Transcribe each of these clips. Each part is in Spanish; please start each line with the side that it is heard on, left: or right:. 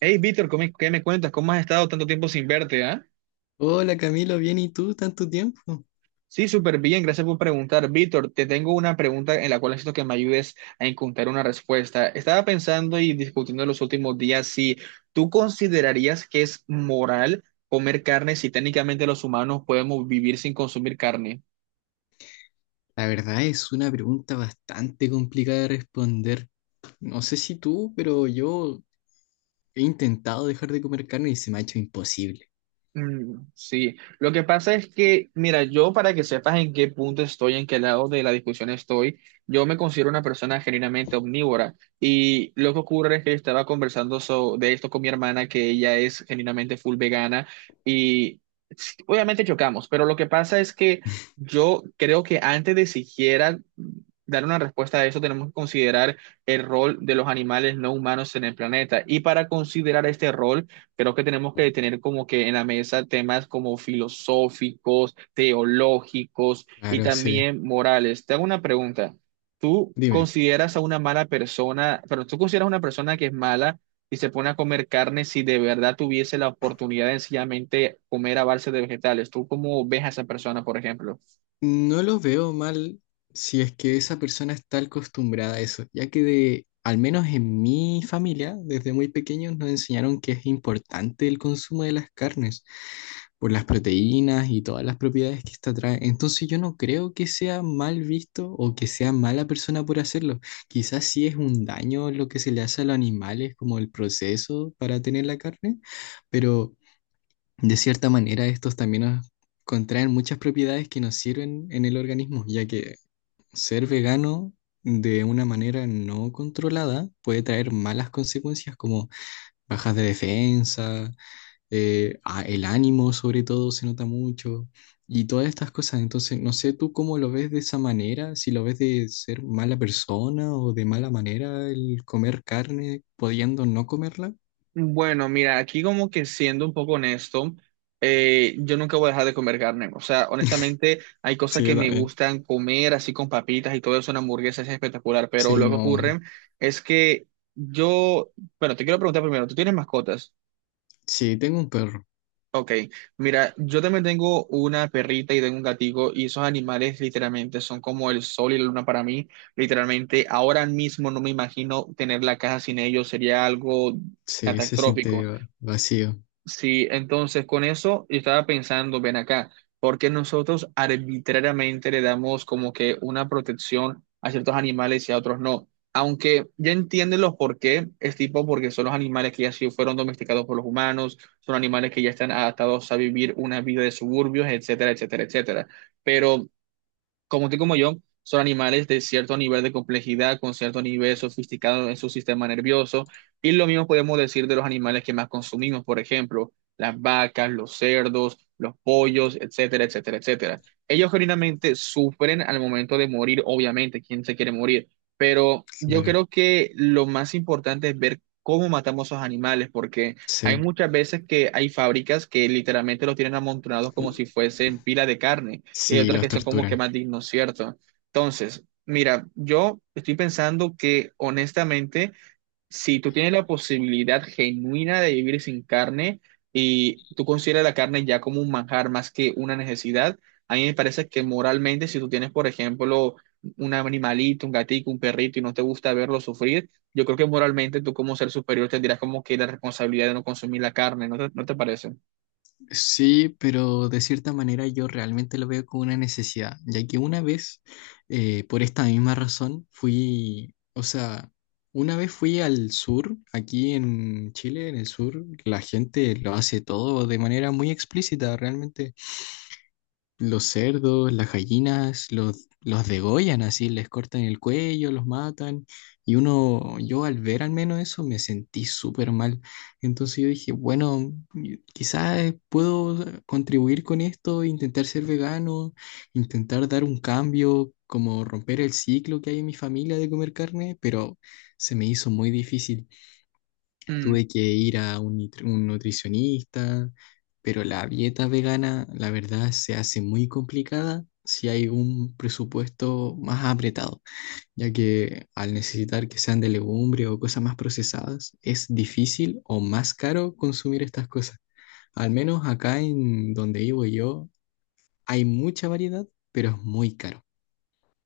right: Hey, Víctor, ¿qué me cuentas? ¿Cómo has estado tanto tiempo sin verte, ah?
left: Hola Camilo, bien, ¿y tú? ¿Tanto tiempo?
right: Sí, súper bien, gracias por preguntar. Víctor, te tengo una pregunta en la cual necesito que me ayudes a encontrar una respuesta. Estaba pensando y discutiendo en los últimos días si tú considerarías que es moral comer carne si técnicamente los humanos podemos vivir sin consumir carne.
left: La verdad es una pregunta bastante complicada de responder. No sé si tú, pero yo he intentado dejar de comer carne y se me ha hecho imposible.
right: Mm, sí, lo que pasa es que, mira, yo para que sepas en qué punto estoy, en qué lado de la discusión estoy, yo me considero una persona genuinamente omnívora y lo que ocurre es que yo estaba conversando de esto con mi hermana, que ella es genuinamente full vegana y sí, obviamente chocamos, pero lo que pasa es que yo creo que antes de siquiera dar una respuesta a eso, tenemos que considerar el rol de los animales no humanos en el planeta y para considerar este rol creo que tenemos que tener como que en la mesa temas como filosóficos, teológicos y
left: Claro, sí.
right: también morales. Te hago una pregunta. ¿Tú
left: Dime,
right: consideras a una mala persona, pero tú consideras a una persona que es mala y se pone a comer carne si de verdad tuviese la oportunidad de sencillamente comer a base de vegetales? ¿Tú cómo ves a esa persona, por ejemplo?
left: no lo veo mal si es que esa persona está acostumbrada a eso, ya que de, al menos en mi familia, desde muy pequeños nos enseñaron que es importante el consumo de las carnes, por las proteínas y todas las propiedades que esta trae. Entonces yo no creo que sea mal visto o que sea mala persona por hacerlo. Quizás sí es un daño lo que se le hace a los animales, como el proceso para tener la carne, pero de cierta manera estos también nos contraen muchas propiedades que nos sirven en el organismo, ya que ser vegano de una manera no controlada puede traer malas consecuencias como bajas de defensa, el ánimo sobre todo se nota mucho y todas estas cosas. Entonces, no sé tú cómo lo ves de esa manera, si lo ves de ser mala persona o de mala manera el comer carne pudiendo no comerla.
right: Bueno, mira, aquí como que siendo un poco honesto, yo nunca voy a dejar de comer carne. O sea, honestamente, hay cosas
left: Sí,
right: que
left: yo
right: me
left: también.
right: gustan comer así con papitas y todo eso, una hamburguesa es espectacular, pero
left: Sí,
right: lo que
left: no.
right: ocurre es que yo, bueno, te quiero preguntar primero, ¿tú tienes mascotas?
left: Sí, tengo un perro.
right: Ok, mira, yo también tengo una perrita y tengo un gatito y esos animales literalmente son como el sol y la luna para mí. Literalmente, ahora mismo no me imagino tener la casa sin ellos, sería algo
left: Sí, se siente
right: catastrófico.
left: vacío,
right: Sí, entonces con eso yo estaba pensando, ven acá, ¿porque nosotros arbitrariamente le damos como que una protección a ciertos animales y a otros no? Aunque ya entienden los por qué, es tipo porque son los animales que ya sí fueron domesticados por los humanos, son animales que ya están adaptados a vivir una vida de suburbios, etcétera, etcétera, etcétera. Pero como tú y como yo, son animales de cierto nivel de complejidad, con cierto nivel sofisticado en su sistema nervioso. Y lo mismo podemos decir de los animales que más consumimos, por ejemplo, las vacas, los cerdos, los pollos, etcétera, etcétera, etcétera. Ellos genuinamente sufren al momento de morir, obviamente, ¿quién se quiere morir? Pero yo
left: claro.
right: creo que lo más importante es ver cómo matamos a esos animales, porque hay
left: Sí,
right: muchas veces que hay fábricas que literalmente los tienen amontonados como si fuesen pila de carne y hay
left: sí,
right: otras
left: los
right: que son como que
left: torturan.
right: más dignos, ¿cierto? Entonces, mira, yo estoy pensando que honestamente, si tú tienes la posibilidad genuina de vivir sin carne y tú consideras la carne ya como un manjar más que una necesidad, a mí me parece que moralmente, si tú tienes, por ejemplo, un animalito, un gatito, un perrito y no te gusta verlo sufrir, yo creo que moralmente tú como ser superior tendrías como que la responsabilidad de no consumir la carne, ¿no te parece?
left: Sí, pero de cierta manera yo realmente lo veo como una necesidad, ya que una vez, por esta misma razón, fui, o sea, una vez fui al sur, aquí en Chile, en el sur, la gente lo hace todo de manera muy explícita, realmente los cerdos, las gallinas, los degollan así, les cortan el cuello, los matan. Y uno, yo al ver al menos eso me sentí súper mal. Entonces yo dije, bueno, quizás puedo contribuir con esto, intentar ser vegano, intentar dar un cambio, como romper el ciclo que hay en mi familia de comer carne, pero se me hizo muy difícil. Tuve que ir a un, un nutricionista, pero la dieta vegana, la verdad, se hace muy complicada si hay un presupuesto más apretado, ya que al necesitar que sean de legumbre o cosas más procesadas, es difícil o más caro consumir estas cosas. Al menos acá en donde vivo yo, hay mucha variedad, pero es muy caro.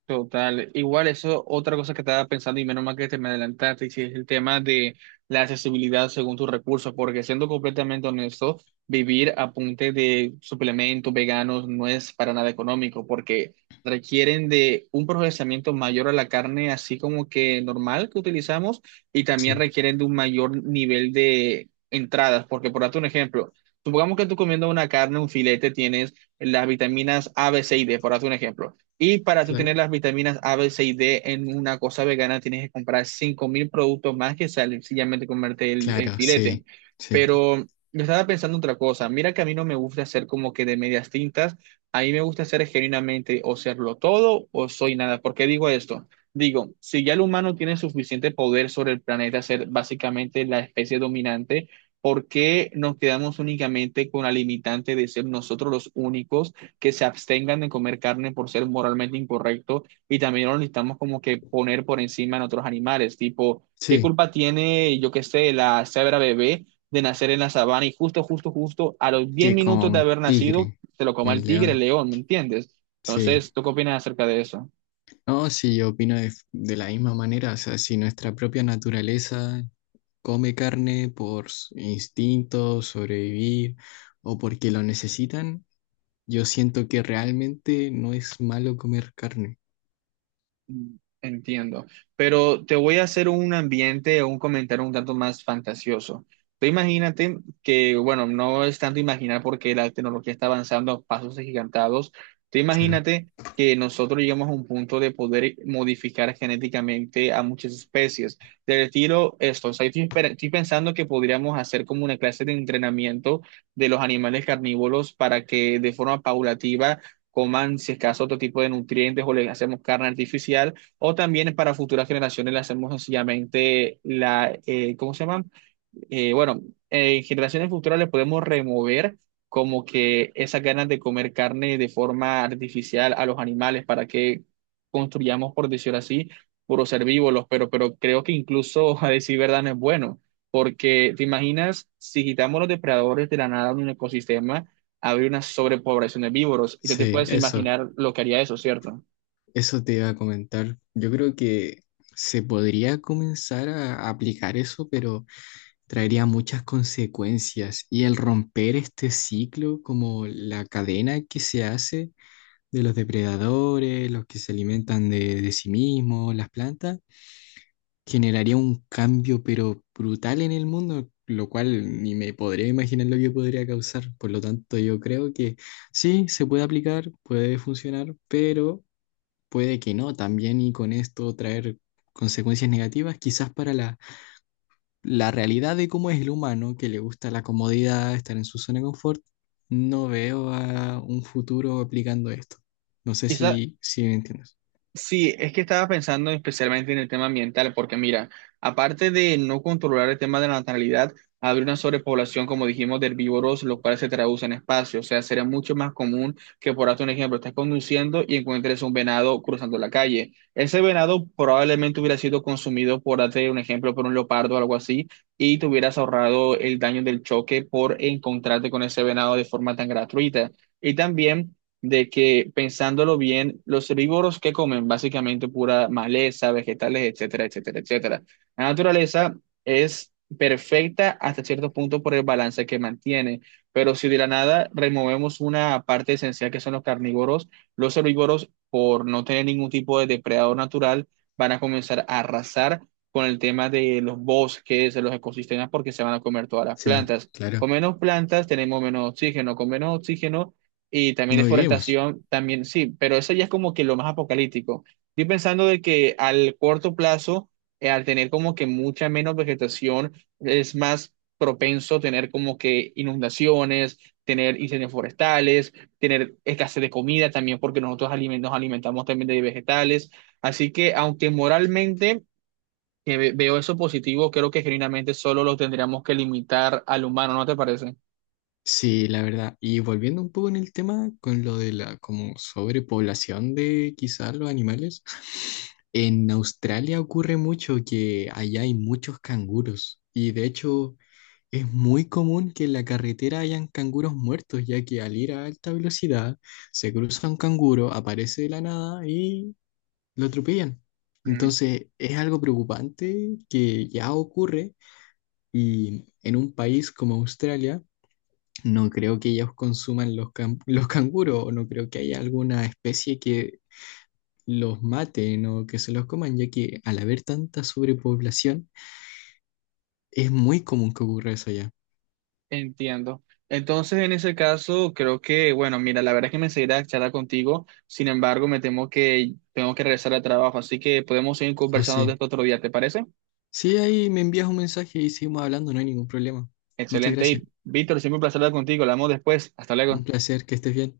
right: Total, igual eso, otra cosa que estaba pensando y menos mal que te me adelantaste, y si es el tema de la accesibilidad según tus recursos, porque siendo completamente honesto, vivir a punta de suplementos veganos no es para nada económico, porque requieren de un procesamiento mayor a la carne, así como que normal que utilizamos, y también
left: Sí,
right: requieren de un mayor nivel de entradas, porque por darte un ejemplo, supongamos que tú comiendo una carne, un filete, tienes las vitaminas A, B, C y D, por darte un ejemplo. Y para tú
left: claro.
right: tener las vitaminas A, B, C y D en una cosa vegana, tienes que comprar 5.000 productos más que sencillamente comerte el
left: Claro,
right: filete.
left: sí, sí,
right: Pero yo estaba pensando otra cosa. Mira que a mí no me gusta hacer como que de medias tintas. A mí me gusta hacer genuinamente o serlo todo o soy nada. ¿Por qué digo esto? Digo, si ya el humano tiene suficiente poder sobre el planeta, ser básicamente la especie dominante, ¿por qué nos quedamos únicamente con la limitante de ser nosotros los únicos que se abstengan de comer carne por ser moralmente incorrecto y también lo necesitamos como que poner por encima en otros animales? Tipo, ¿qué
left: sí,
right: culpa tiene, yo qué sé, la cebra bebé de nacer en la sabana y justo, justo, justo a los 10
left: que
right: minutos de
left: con
right: haber nacido
left: tigre,
right: se lo coma
left: un
right: el tigre, el
left: león,
right: león? ¿Me entiendes?
left: sí.
right: Entonces, ¿tú qué opinas acerca de eso?
left: No, sí, yo opino de la misma manera, o sea, si nuestra propia naturaleza come carne por instinto, sobrevivir o porque lo necesitan, yo siento que realmente no es malo comer carne.
right: Mm, entiendo, pero te voy a hacer un ambiente o un comentario un tanto más fantasioso. Tú imagínate que, bueno, no es tanto imaginar porque la tecnología está avanzando a pasos agigantados. Tú
left: Claro,
right: imagínate que nosotros llegamos a un punto de poder modificar genéticamente a muchas especies. Del estilo esto, o sea, estoy pensando que podríamos hacer como una clase de entrenamiento de los animales carnívoros para que de forma paulativa coman, si es caso, otro tipo de nutrientes o le hacemos carne artificial, o también para futuras generaciones le hacemos sencillamente la, ¿cómo se llama? eh, bueno, en generaciones futuras le podemos remover como que esas ganas de comer carne de forma artificial a los animales para que construyamos, por decirlo así, puros herbívoros, pero, creo que incluso, a decir verdad, no es bueno, porque te imaginas si quitamos los depredadores de la nada de un ecosistema, habría una sobrepoblación de víboros, y tú te
left: sí,
right: puedes
left: eso,
right: imaginar lo que haría eso, ¿cierto?
left: eso te iba a comentar. Yo creo que se podría comenzar a aplicar eso, pero traería muchas consecuencias y el romper este ciclo, como la cadena que se hace, de los depredadores, los que se alimentan de sí mismos, las plantas, generaría un cambio pero brutal en el mundo, lo cual ni me podría imaginar lo que podría causar. Por lo tanto, yo creo que sí, se puede aplicar, puede funcionar, pero puede que no también y con esto traer consecuencias negativas, quizás para la, la realidad de cómo es el humano, que le gusta la comodidad, estar en su zona de confort. No veo a un futuro aplicando esto. No sé
right: Esa,
left: si, si me entiendes.
right: sí, es que estaba pensando especialmente en el tema ambiental, porque mira, aparte de no controlar el tema de la natalidad, habría una sobrepoblación, como dijimos, de herbívoros, los cuales se traducen en espacio. O sea, sería mucho más común que, por darte un ejemplo, estés conduciendo y encuentres un venado cruzando la calle. Ese venado probablemente hubiera sido consumido, por darte un ejemplo, por un leopardo o algo así, y te hubieras ahorrado el daño del choque por encontrarte con ese venado de forma tan gratuita. Y también de que pensándolo bien, los herbívoros que comen básicamente pura maleza, vegetales, etcétera, etcétera, etcétera. La naturaleza es perfecta hasta cierto punto por el balance que mantiene, pero si de la nada removemos una parte esencial que son los carnívoros, los herbívoros, por no tener ningún tipo de depredador natural, van a comenzar a arrasar con el tema de los bosques, de los ecosistemas, porque se van a comer todas las
left: Sí,
right: plantas.
left: claro.
right: Con menos plantas tenemos menos oxígeno, con menos oxígeno y también
left: No vivimos.
right: deforestación, también sí, pero eso ya es como que lo más apocalíptico. Estoy pensando de que al corto plazo, al tener como que mucha menos vegetación, es más propenso tener como que inundaciones, tener incendios forestales, tener escasez de comida también, porque nosotros nos alimentamos también de vegetales. Así que aunque moralmente veo eso positivo, creo que genuinamente solo lo tendríamos que limitar al humano, ¿no te parece?
left: Sí, la verdad. Y volviendo un poco en el tema con lo de la como sobrepoblación de quizás los animales, en Australia ocurre mucho que allá hay muchos canguros y de hecho es muy común que en la carretera hayan canguros muertos, ya que al ir a alta velocidad se cruza un canguro, aparece de la nada y lo atropellan. Entonces es algo preocupante que ya ocurre. Y en un país como Australia, no creo que ellos consuman los, los canguros, o no creo que haya alguna especie que los maten o que se los coman, ya que al haber tanta sobrepoblación, es muy común que ocurra eso allá.
right: Entiendo. Entonces, en ese caso, creo que, bueno, mira, la verdad es que me seguirá charlar contigo. Sin embargo, me temo que tengo que regresar al trabajo, así que podemos seguir
left: O
right: conversando de
left: sí.
right: esto otro día, ¿te parece?
left: Sí, ahí me envías un mensaje y seguimos hablando, no hay ningún problema. Muchas
right: Excelente. Y
left: gracias.
right: Víctor, siempre un placer hablar contigo. Hablamos después. Hasta
left: Un
right: luego.
left: placer, que estés bien.